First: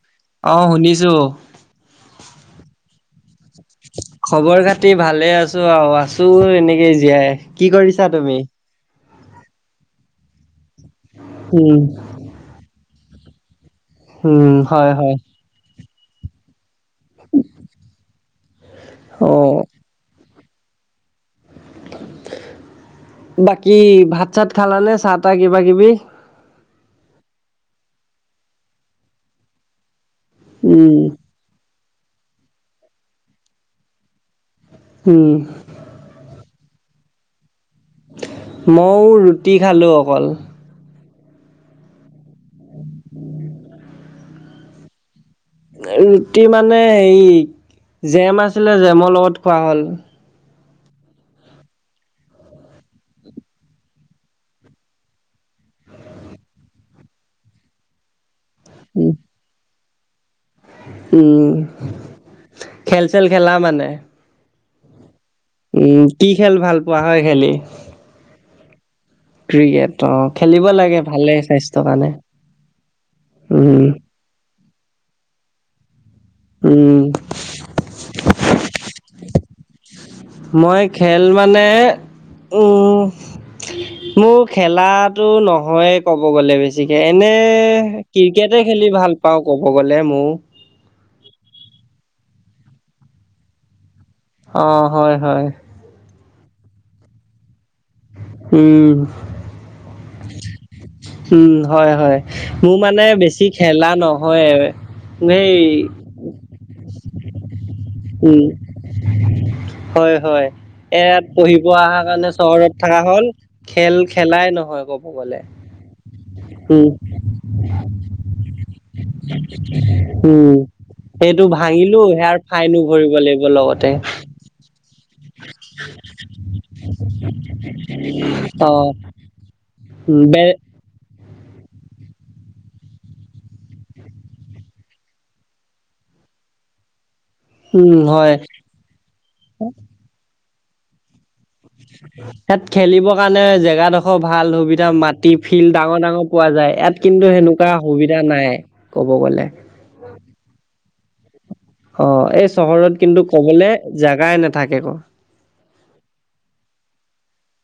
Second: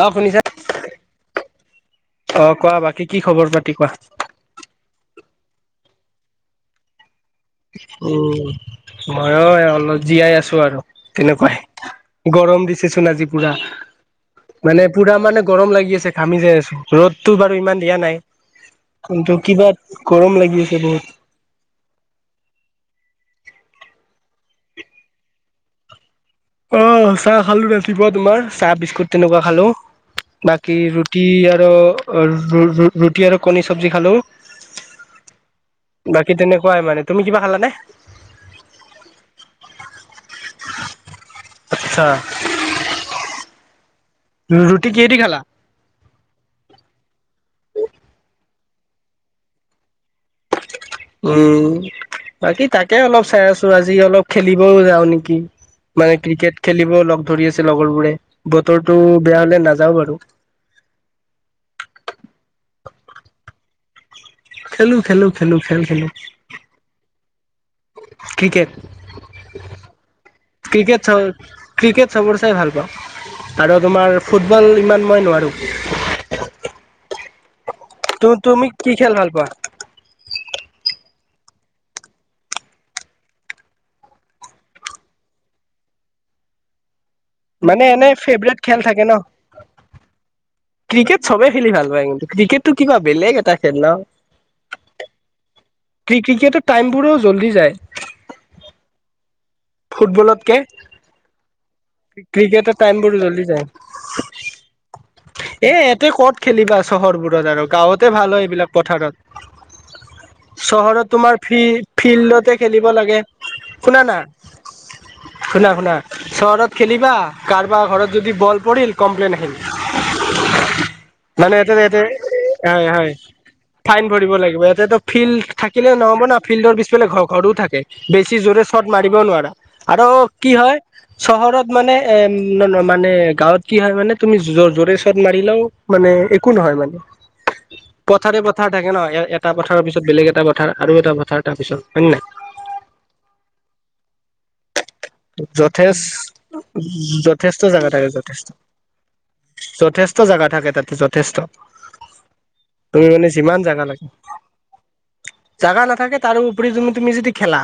অ', শুনিছা অ', শুনিছোঁ। অ', কোৱা, বাকী কি খবৰ পাতি কোৱা? খবৰ খাতি ভালে আছোঁ আৰু আছোঁ এনেকেই জীয়াই কি কৰিছা তুমি উম, মইয়ো অলপ জীয়াই আছোঁ আৰু তেনেকুৱাই উম গৰম দিছেচোন আজি পুৰা, উম মানে হয় পুৰা হয় মানে গৰম লাগি আছে ঘামি যাই আছোঁ, ৰ'দতটো বাৰু ইমান দিয়া নাই, অ কিন্তু কিবা গৰম লাগি আছে বহুত। বাকী ভাত চাত খালানে, চাহ তাহ কিবা কিবি? অ', চাহ খালো ৰাতিপুৱা তোমাৰ, চাহ বিস্কুট তেনেকুৱা খালোঁ বাকী উম ৰুটি আৰু, ৰুটি আৰু কণী চব্জি খালোঁ উম। বাকী তেনেকুৱাই মানে, তুমি কিবা খালানে? ময়ো ৰুটি খালোঁ অকল আচ্ছা ৰুটি কিহেদি খালা? ৰুটি মানে হে, জেম আছিলে জেমৰ লগত খোৱা হ'ল উম বাকী তাকে অলপ চাই আছোঁ, আজি অলপ খেলিবও যাওঁ নেকি? মানে ক্ৰিকেট খেলিব লগ ধৰি আছে লগৰ বোৰে, বতৰটো বেয়া হলে নাযাওঁ বাৰু উম, খেল চেল খেলা মানে খেলোঁ খেলোঁ উম, কি খেল ভাল পোৱা হয় খেলি? ক্ৰিকেট অ খেলিব লাগে ক্ৰিকেট, চাওঁ, ভালে স্বাস্থ্যৰ কাৰণে ক্ৰিকেট চবৰে চাই ভাল পাওঁ আৰু উম তোমাৰ ফুটবল ইমান মই নোৱাৰোঁ উম। ত, তুমি কি খেল ভাল পোৱা? মই খেল মানে, উম মোৰ খেলাটো নহয় ক'ব গ'লে বেছি ঠিকে, এনে মানে এনে ফেভৰেট ক্ৰিকেটে খেল খেলি থাকে ভাল ন পাওঁ ক'ব গ'লে মও ক্ৰিকেট চবে খেলি ভাল পায় কিন্তু, ক্ৰিকেটটো কিবা বেলেগ এটা খেল ন? অ', হয়, হয়। ক্ৰিকেটৰ টাইম বোৰো জল্দি যায় উম। ফুটবলতকে উম, হয়, হয়। ক্ৰিকেটৰ মোৰ টাইম মানে বোৰ জল্দি বেছি যায়। খেলা নহয়ে। নেই। এ ইয়াতে ক'ত খেলিবা চহৰবোৰত আৰু গাঁৱতে ভাল হয় এইবিলাক পথাৰত! হয়' হয়! চহৰত এয়াত তোমাৰ ফি পঢ়িব অহা কাৰণে ফিল্ডতে চহৰত খেলিব থকা লাগে। হ'ল! খেল শুনা না খেলাই নহয়? ব। [unintelligible] শুনা শুনা? চহৰত খেলিবা? কাৰোবাৰ ঘৰত যদি বল পৰিল কমপ্লেইন আহিল! উম সেইটো মানে এইটোৱে ভাঙিলো এইটোৱে সেয়াৰ ফাইনো হয় হয় ভৰিব লাগিব লগতে ফাইন ভৰিব লাগিব এইটোৱে। ফিল্ড থাকিলে নহ'ব ন? ফিল্ডৰ পিছফালে ঘৰ ঘৰো থাকে! বেছি জোৰে অ চৰ্ট মাৰ। ত নোৱাৰে আৰু বে কি হয়? চহৰত মানে এ মানে গাঁৱত কি হয় মানে? তুমি জোৰে চৰত মাৰিলেও। মানে একো নহয় মানে? উম হয় পথাৰে পথাৰ থাকে নহয় এ এটা পথাৰৰ পিছত বেলেগ এটা পথাৰ আৰু এটা পথাৰ! তাৰপিছত হয় নে নাই? ইয়াত খেলিবৰ কাৰণে জেগা ডোখৰ ভাল হবি! এতিয়া মাটি ফিল্ড ডাঙৰ ডাঙৰ পোৱা যথেষ্ট যায়! ইয়াত কিন্তু, যথেষ্ট সেনেকুৱা জেগা থাকে সুবিধা যথেষ্ট নাই কব গলে? যথেষ্ট জেগা থাকে তাতে যথেষ্ট! অ', এই চহৰত তুমি কিন্তু কবলে জাগাই নাথাকে! ক। জাগা নাথাকে তাৰো উপৰি তুমি তুমি যদি খেলা!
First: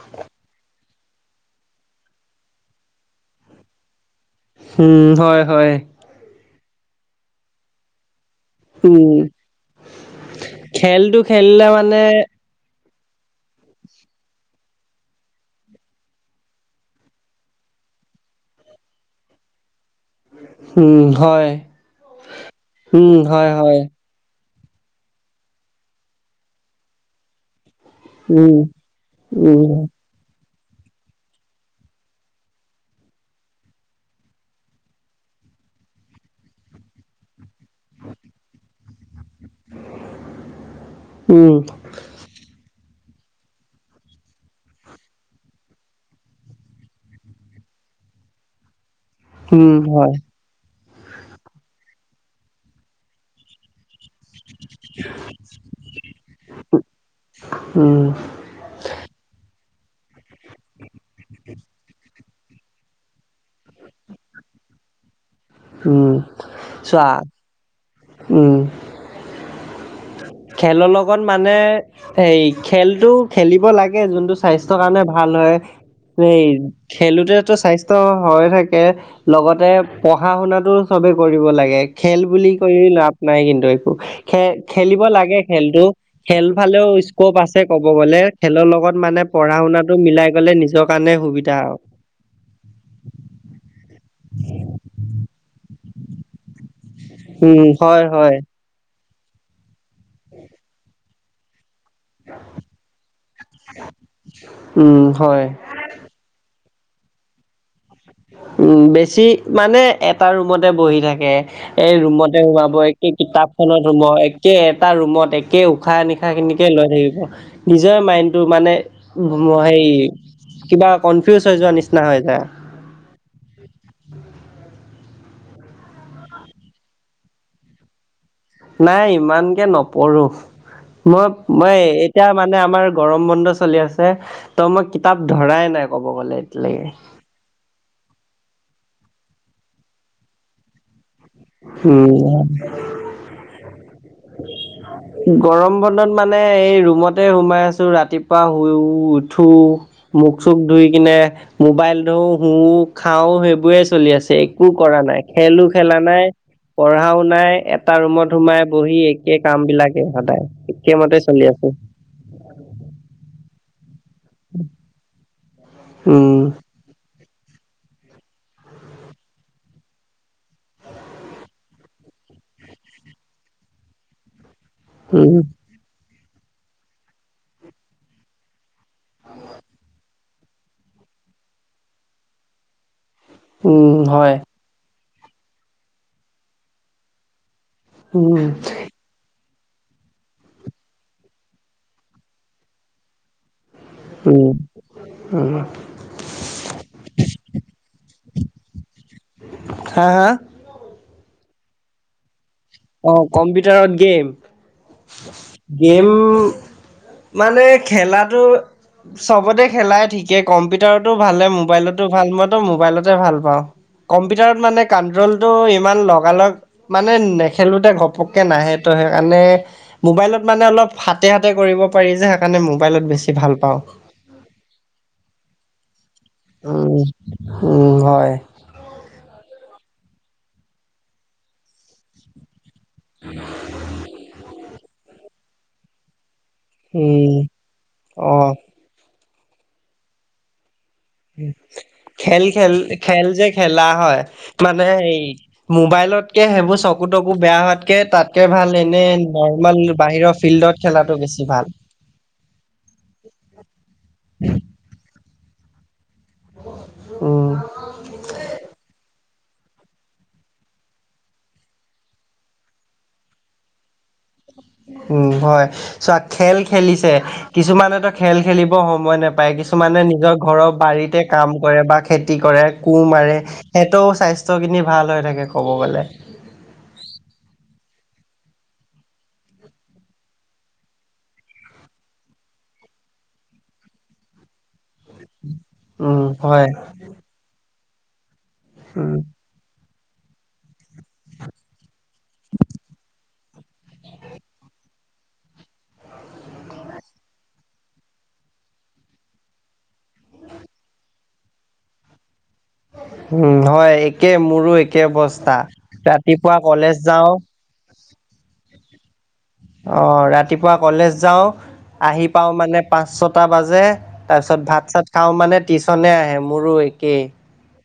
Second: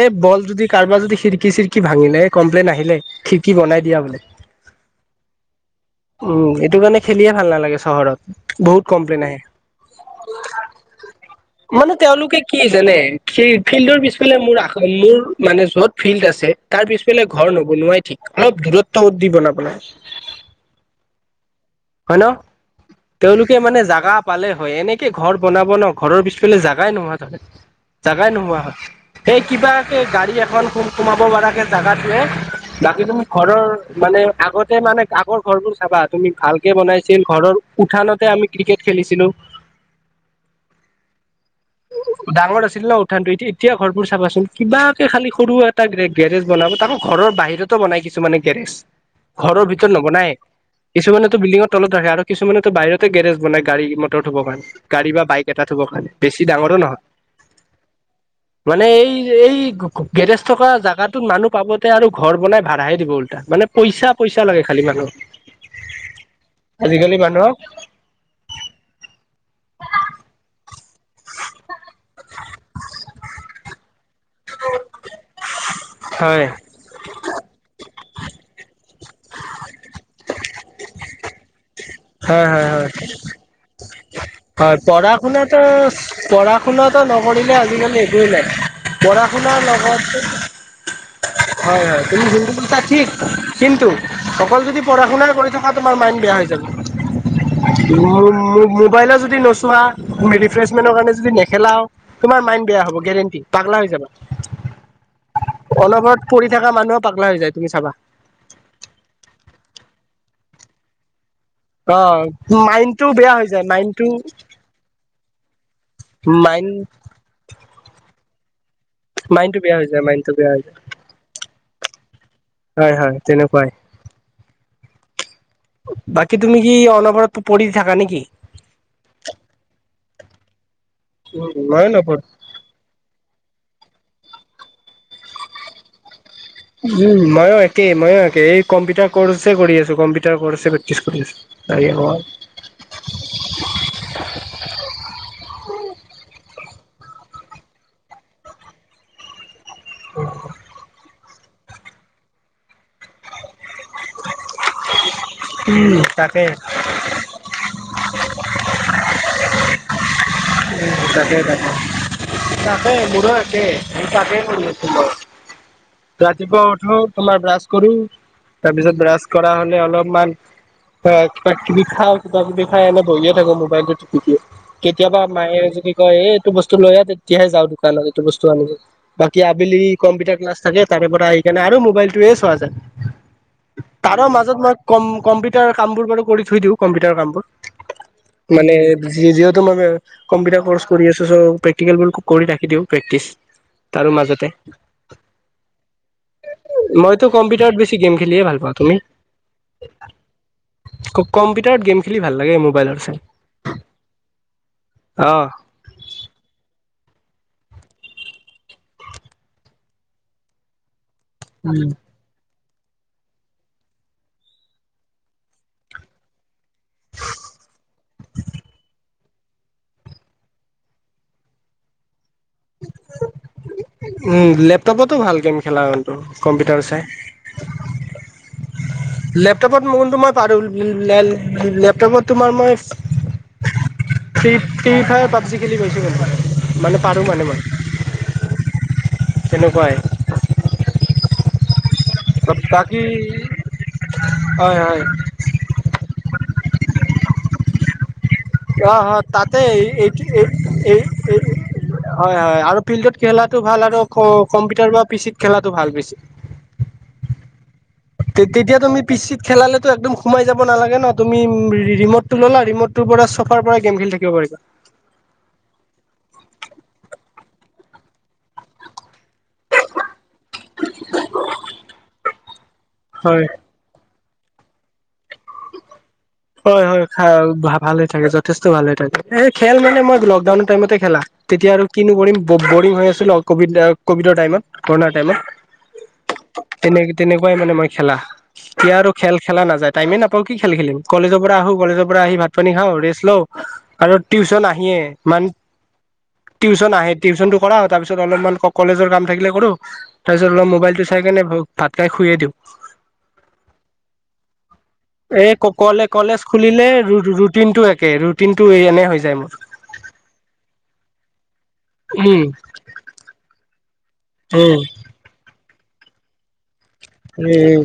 এই বল যদি কাৰোবাৰ যদি খিৰিকি চিৰিকি। কি ভাঙিলে কমপ্লেইন আহিলে খিৰিকী বনাই দিয়া বোলে? উম, হয়, হয়! উম, এইটো কাৰণে খেলিয়ে ভাল নালাগে চহৰত! বহুত উম কমপ্লেইন আহে? খেলটো খেলিলে মানে তেওঁলোকে। কি জানে? সেই ফিল্ডৰ পিছফালে মোৰ মোৰ মানে যত ফিল্ড আছে! তাৰ পিছফালে ঘৰ নবনোৱাই ঠিক অলপ দূৰত্বত দি বনাব লাগে! উম, হয়! হয় ন? উম হয় তেওঁলোকে হয় মানে জাগা। পালে হয়! এনেকে ঘৰ বনাব ন ঘৰৰ পিছফালে জাগাই নোহোৱা হয় গ'ল! জাগাই উম নোহোৱা হয়! সেই উম কিবাকে গাড়ী এখন সোমাব পৰাকে জেগাটোৱে-। বাকী তুমি ঘৰৰ মানে আগতে মানে আগৰ ঘৰ বোৰ চাবা তুমি ভাল। বনাইছিল ঘৰৰ উঠানতে আমি ক্ৰিকেট খেলি ছিঁলো! উম! ডাঙৰ আছিল ন উঠা টো এ এতিয়া ঘৰবোৰ চাবাচোন? কিবাকে খালি সৰু এটা গ্ৰেক। গেৰেজ বনাব? তাকো ঘৰৰ বাহিৰতো বনাই কিছুমানে গেৰেজ! ঘৰৰ উম ভিতৰত হয় নবনাই? কিছুমানেেতো বিল্ডিঙৰ তলত ৰাখে আৰু কিছুমানেতো বাহিৰতে গেৰেজ বনাই! গাড়ী ৰূমত। ত ধুব পাই গাড়ী বা বাইক এটা ধুব কাৰণে। উম মানে এই এই গেৰেজ থকা জাগাটোত মানুহ পাবতে আৰু। ঘৰ বনাই ভাড়াহে দিব উল্টাই! মানে, পইচা পইচা লাগে খালি মানুহ। উম! চোৱা আজিকালি মানুহক। উম! খেলৰ লগত মানে হেয়ি খেলটো খেলিব লাগে! তাকে যোনটো স্বাস্থ্যৰ কাৰণে ভাল হয়! হয় এই-। খেলোঁতেতো স্বাস্থ্য হৈ থাকে! লগতে পঢ়া শুনা টো চবে কৰিব লাগে খেল হয় বুলি? হয় কৰি হয় লাভ নাই কিন্তু একো খে হয় খেলিব পঢ়া লাগে শুনাটো খেলটো খেল পঢ়া ফালেও শুনাটো স্কপ নকৰিলে আছে। ক'ব আজিকালি গ'লে, একোৱেই নাই। খেলৰ লগত মানে, পঢ়া শুনাৰ শুনাটো লগত মিলাই গলে নিজৰ কাৰণে সুবিধা আৰু। হয় হয় তুমি যোনটো কৈছা ঠিক কিন্তু, অকল যদি পঢ়া শুনাই কৰি থাকা তোমাৰ মাইণ্ড বেয়া হৈ যাব। উম হয় মো হয় মো মোবাইলো যদি নোচোৱা, তুমি ৰিফ্ৰেচমেন্টৰ কাৰণে যদি নেখেলাও। তোমাৰ মাইণ্ড বেয়া হ'ব গেৰেণ্টি পাগলা হৈ যাবা। উম হয় অনবৰত পঢ়ি থকা মানুহো পাগলা হৈ যায়, তুমি চাবা। বেছি মানে এটা ৰুমতে বহি থাকে। এই অ ৰুমতে সোমাব, মাইণ্ডটো একে বেয়া হৈ যায় কিতাপখনত মাইণ্ডটো সোমাব, একে এটা ৰুমত একে উশাহ নিশা -হ খিনিকে মাইণ্ড লৈ থাকিব। নিজৰে মাইণ্ডটো মানে, মাইণ্ডটো বেয়া হেৰি হৈ যায় মাইণ্ডটো বেয়া হৈ যায় কিবা কনফিউজ হৈ যোৱাৰ নিচিনা হৈ যায়। হয় হয় তেনেকুৱাই। বাকী তুমি কি অনবৰত পঢ়ি থাকা নেকি? নাই ইমানকে নপঢ়ো, মই উম মই ময়ো এতিয়া নপঢ়ো মানে আমাৰ গৰম বন্ধ চলি আছে। ত' মই কিতাপ ধৰাই নাই ক'ব গ'লে। এতিয়ালৈকে। উম ময়ো একেই ময়ো একেই এই কম্পিউটাৰ কৰ্ছে কৰি আছো। কম্পিউটাৰ কৰ্ছে প্ৰেক্টিচ কৰি আছো। উম। [inaudible] গৰম বন্ধত মানে, এই ৰুমতে সোমাই আছো ৰাতিপুৱা শুই উঠো। মুখ চুখ ধুই কিনে, মোবাইল ধৰো শুও খাও সেইবোৰে। চলি আছে, একো কৰা নাই খেলো খেলা নাই তাকে পঢ়াও নাই। এটা ৰুমত সোমাই, কৰি, একে কাম বিলাকে সদায়। উম একেমতে তাকে চলি আছে তাকে, তাকে মোৰো একে তাকে কৰি আছো মইয়ো। উম ৰাতিপুৱা উঠো, তোমাৰ ব্ৰাছ কৰো। তাৰপিছত ব্ৰাছ কৰা হলে অলপমান, কিবা কিবি খাওঁ কিবা কিবি খাই। এনেই বহিয়ে থাকো মোবাইলটো টিপি টিপি। কেতিয়াবা উম মায়ে যদি কয়, এই এইটো বস্তু লৈ আহ তেতিয়াহে যাওঁ দোকানত এইটো বস্তু আনিবলে। বাকী আবেলি কম্পিউটাৰ ক্লাছ থাকে তাৰে পৰা আহি কিনে আৰু মোবাইলটো চোৱা যায়। উম তাৰো হয় মাজত মই কম কম্পিউটাৰ কাম বোৰ বাৰু কৰি থৈ দিওঁ, কম্পিউটাৰ কাম বোৰ। উম মানে, যিহেতু মই কম্পিউটাৰ কৰ্চ কৰি আছো। চ প্ৰেক্টিকেল বোৰ কৰি ৰাখি দিওঁ প্ৰেক্টিছ। উম উম, মইতো কম্পিউটাৰত বেছি গেম খেলিয়ে ভাল পাওঁ, তুমি? হা হা খুব কম্পিউটাৰত গেম খেলি ভাল লাগে মোৰ। অ কম্পিউটাৰত গেম। অ গেম মানে খেলাটো, চবতে খেলাই ঠিক। কে কম্পিউটাৰতো ভালে মোবাইলতো, ভাল, মইতো মোবাইলতে ভাল পাওঁ কম্পিউটাৰত মানে কন্ট্ৰলটো ইমান লগালগ। মানে নেখেলোতে ঘপককে নাহে। তই - সেইকাৰণে, মোবাইলত মানে অলপ হাতে হাতে কৰিব, পাৰি যে সেইকাৰণে মবাইলত বেছি ভাল পাওঁ। উম লেপটপতো ভাল গেম খেলা কিন্তু, কম্পিউটাৰ চাই, উম উম হয়। লেপটপত [unintelligible] মই পাৰো লেপটপত তোমাৰ মই, ফ্ৰী ফায়াৰ পাবজি খেলি পাইছো। মানে মানে পাৰো উম মানে মই, অ তেনেকুৱাই। খেল খেল বাকী খেল যে খেলা হয় হয় মানে, হয় ই মোবাইলতকে সেইবোৰ চকু তকু বেয়া হোৱাতকে, তাত কে ভাল অ এনেই হয় তাতে নৰ্মেল এইটো বাহিৰৰ এই ফিল্ডত এই খেলাটো এই বেছি ভাল। হয় হয় আৰু ফিল্ডত খেলাটো ভাল আৰু কম্পিউটাৰ বা পিচিত খেলাটো ভাল বেছি। উম তে তেতিয়া তুমি পি চিত খেলালেতো একদম সোমাই যাব নালাগে ন তুমি ৰি ৰিমটটো ল'লা ৰিমট টোৰ পৰা চফাৰ পৰাই গম খেলি থাকিব পাৰিবা। উম হয়। চোৱা খেল খেলিছে, কিছুমানেতো খেল খেলিব সময় নেপায় কিছুমানে নিজক ঘৰৰ বাৰীতে কাম কৰে বা খেতি কৰে, কু মাৰে হয় হেতও স্বাস্থ্যখিনি ভাল হৈ থাকে ক'ব গ'লে। হয় হয় ভাল হৈ থাকে, যথেষ্ট ভাল হৈ থাকে, এ খেল মানে মই লকডাউনৰ টাইমতে খেলা। তেতিয়া আৰু কিনো কৰিম বৰিং হৈ আছিলো কভিড কভিডৰ টাইমত কৰোণাৰ টাইমত। উম হয়। তেনে তেনেকুৱাই মানে মই খেলা, এতিয়া আৰু উম খেল খেলা নাযায় টাইমে নাপাওঁ কি খেল খেলিম। কলেজৰ পৰা আহো, কলেজৰ পৰা আহি ভাত পানী খাওঁ, ৰেষ্ট লওঁ আৰু টিউচন আহিয়ে মান টিউচন আহে, টিউচনটো কৰাও তাৰপিছত অলপমান কলেজৰ কাম থাকিলে কৰো তাৰপিছত অলপ মোবাইলটো চাই কেনে ভাত খায় শুয়ে দিওঁ। উম হয় একেই মোৰো এক এই কলে কলেজ খুলিলে ৰোঁ যাওঁ ৰুটিনটো একে ৰুটিনটো এই এনে হৈ যায় মোৰ। অ ৰাতিপুৱা কলেজ যাওঁ, আহি উম পাওঁ মানে পাঁচ ছটা বাজে। তাৰপিছত ভাত চাত খাওঁ মানে টিশ্যনে আহে মোৰো একেই। উম।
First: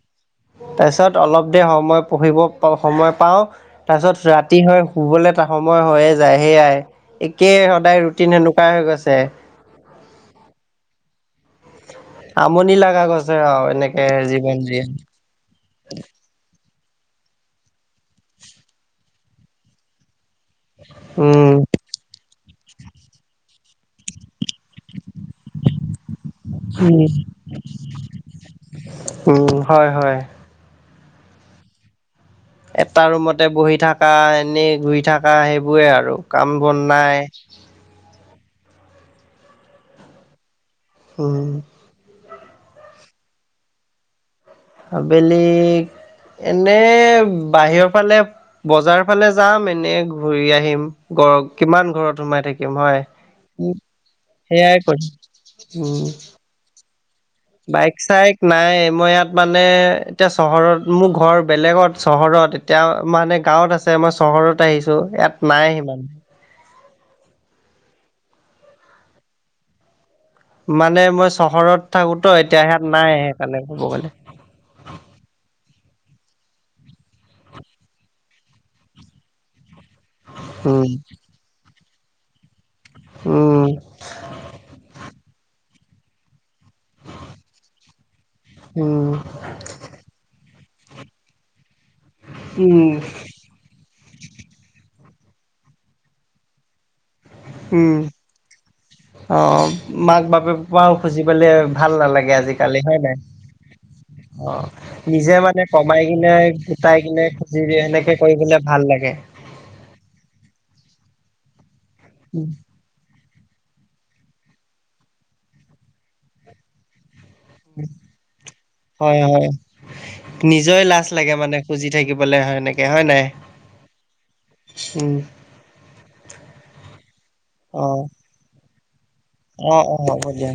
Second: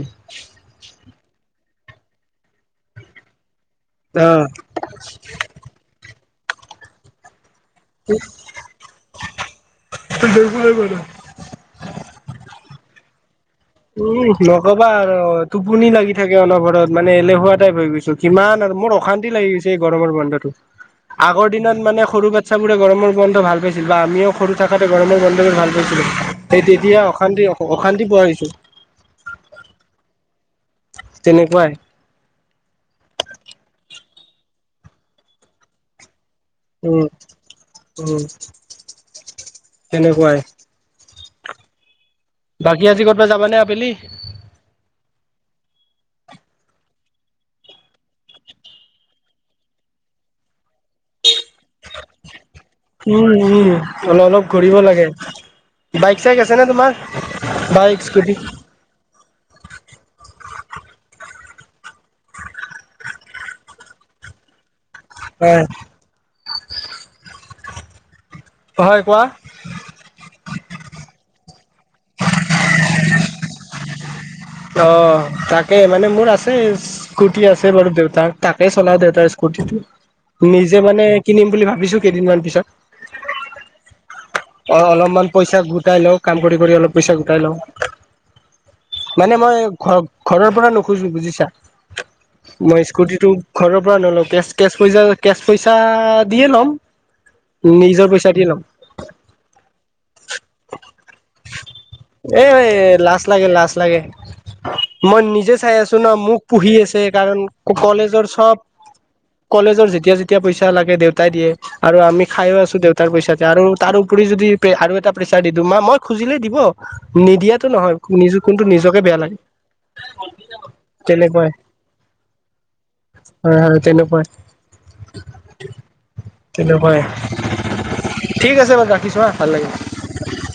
তাৰপিছত অলপ দেৰি সময় পঢ়িব সময় পাওঁ, তাৰপিছত ৰাতি হয় শুবলে [inaudible] সময় হৈয়ে যায় সেয়াই, একেই সদায় ৰুটিন এনেকুৱাই হৈ গৈছে। [unintelligible] আমনি লগা গৈছে আও এত উম নকবা আৰু! টোপনি লাগি থাকে অনবৰত মানে এলেহুৱা টাইপ হৈ গৈছো, কিমান আৰু মোৰ অশান্তি লাগি গৈছে এই গৰমৰ বন্ধটো। আগৰ উম দিনত মানে সৰু বাচ্ছাবোৰে গৰমৰ বন্ধ ভাল পাইছিল বা আমিও সৰু থাকোতে গৰমৰ বন্ধটো ভাল পাইছিলোঁ, সেই তেতিয়া অশান্তি অশান্তি পোৱা হৈছোঁ। উম হয় হয়। তেনেকুৱাই। এটা ৰুমতে বহি থাকা, এনেই ঘূৰি থাকা সেইবোৰে আৰু। কাম বন উম নাই উম তেনেকুৱাই। উম। বাকী আজি ক'তবা যাবা নে আবেলি? আবেলি এনে বাহিৰৰ ফালে বজাৰ ফালে যাম এনেই ঘূৰি আহিম, ঘৰ কিমান ঘৰত সোমাই থাকিম। হয়। উম উম অলপ অলপ ঘূৰিব সেয়াই লাগে, কৰিম উম বাইক চাইক আছে নে তোমাৰ? বাইক চাইক নাই মই ইয়াত মানে এতিয়া চহৰত মোৰ ঘৰ বেলেগত চহৰত এতিয়া মানে গাঁৱত আছে মই চহৰত আহিছো ইয়াত হয় নাই সিমান। হয় কোৱা। মানে মই চহৰত থাকো ত এতিয়া সেইয়াত নাই সেইকাৰণে ক'ব গলে। অ তাকে মানে মোৰ আছে স্কুটি আছে বাৰু দেউতাৰ, তাকেই চলাও দেউতাৰ স্কুটিটো। নিজে উম মানে কিনিম বুলি ভাবিছো কেইদিনমান পিছত। উম অঁ অলপমান পইচা গোটাই লওক। কাম কৰিবলে অলপ পইচা গোটাই লওঁ। উম' মানে মই ঘৰ ঘৰৰ পৰা নোখোজো বুজিছা। মই উম স্কুটিটো- ঘৰৰ পৰা নলওঁ কেচ কেচ পইচা কেচ পইচা দিয়ে ল'ম। নিজৰ পইচা দিয়ে ল'ম। অঁ অঁ মাক বাপেক পৰাও খুজিব লে ভাল নালাগে আজিকালি। এ লাজ লাগে লাাজ লাগে। অঁ মই নিজে মানে চাই আছো কমাই ন কিনে মোক পুহি গোটাই আছে কিনে কাৰণ খুজি দিয়ে এনেকে কলেজৰ কৰিবলে চব ভাল লাগে। কলেজৰ যেতিয়া যেতিয়া পইচা লাগে দেউতাই দিয়ে আৰু আমি খাইয়ো আছো দেউত- তাৰ পইচাতে আৰু তাৰ উপৰি যদি আৰু এটা প্ৰেচাৰ দি দিওঁ মা মই খুজিলে দিব, নিদিয়াত- টো নহয় নিজো কোনটো নিজক- হয় হয়। নিজৰে লাজ লাগে তেনেকুৱাই মানে খুজি থাকিবলে সেনেকে হয় নাই। হয় হয়, তেনেকুৱাই। উম' তেনেকুৱাই, ঠিক আছে বাৰু ৰাখিছো হাঁ ভাল লাগিল। অঁ অঁ হ'ব দিয়া।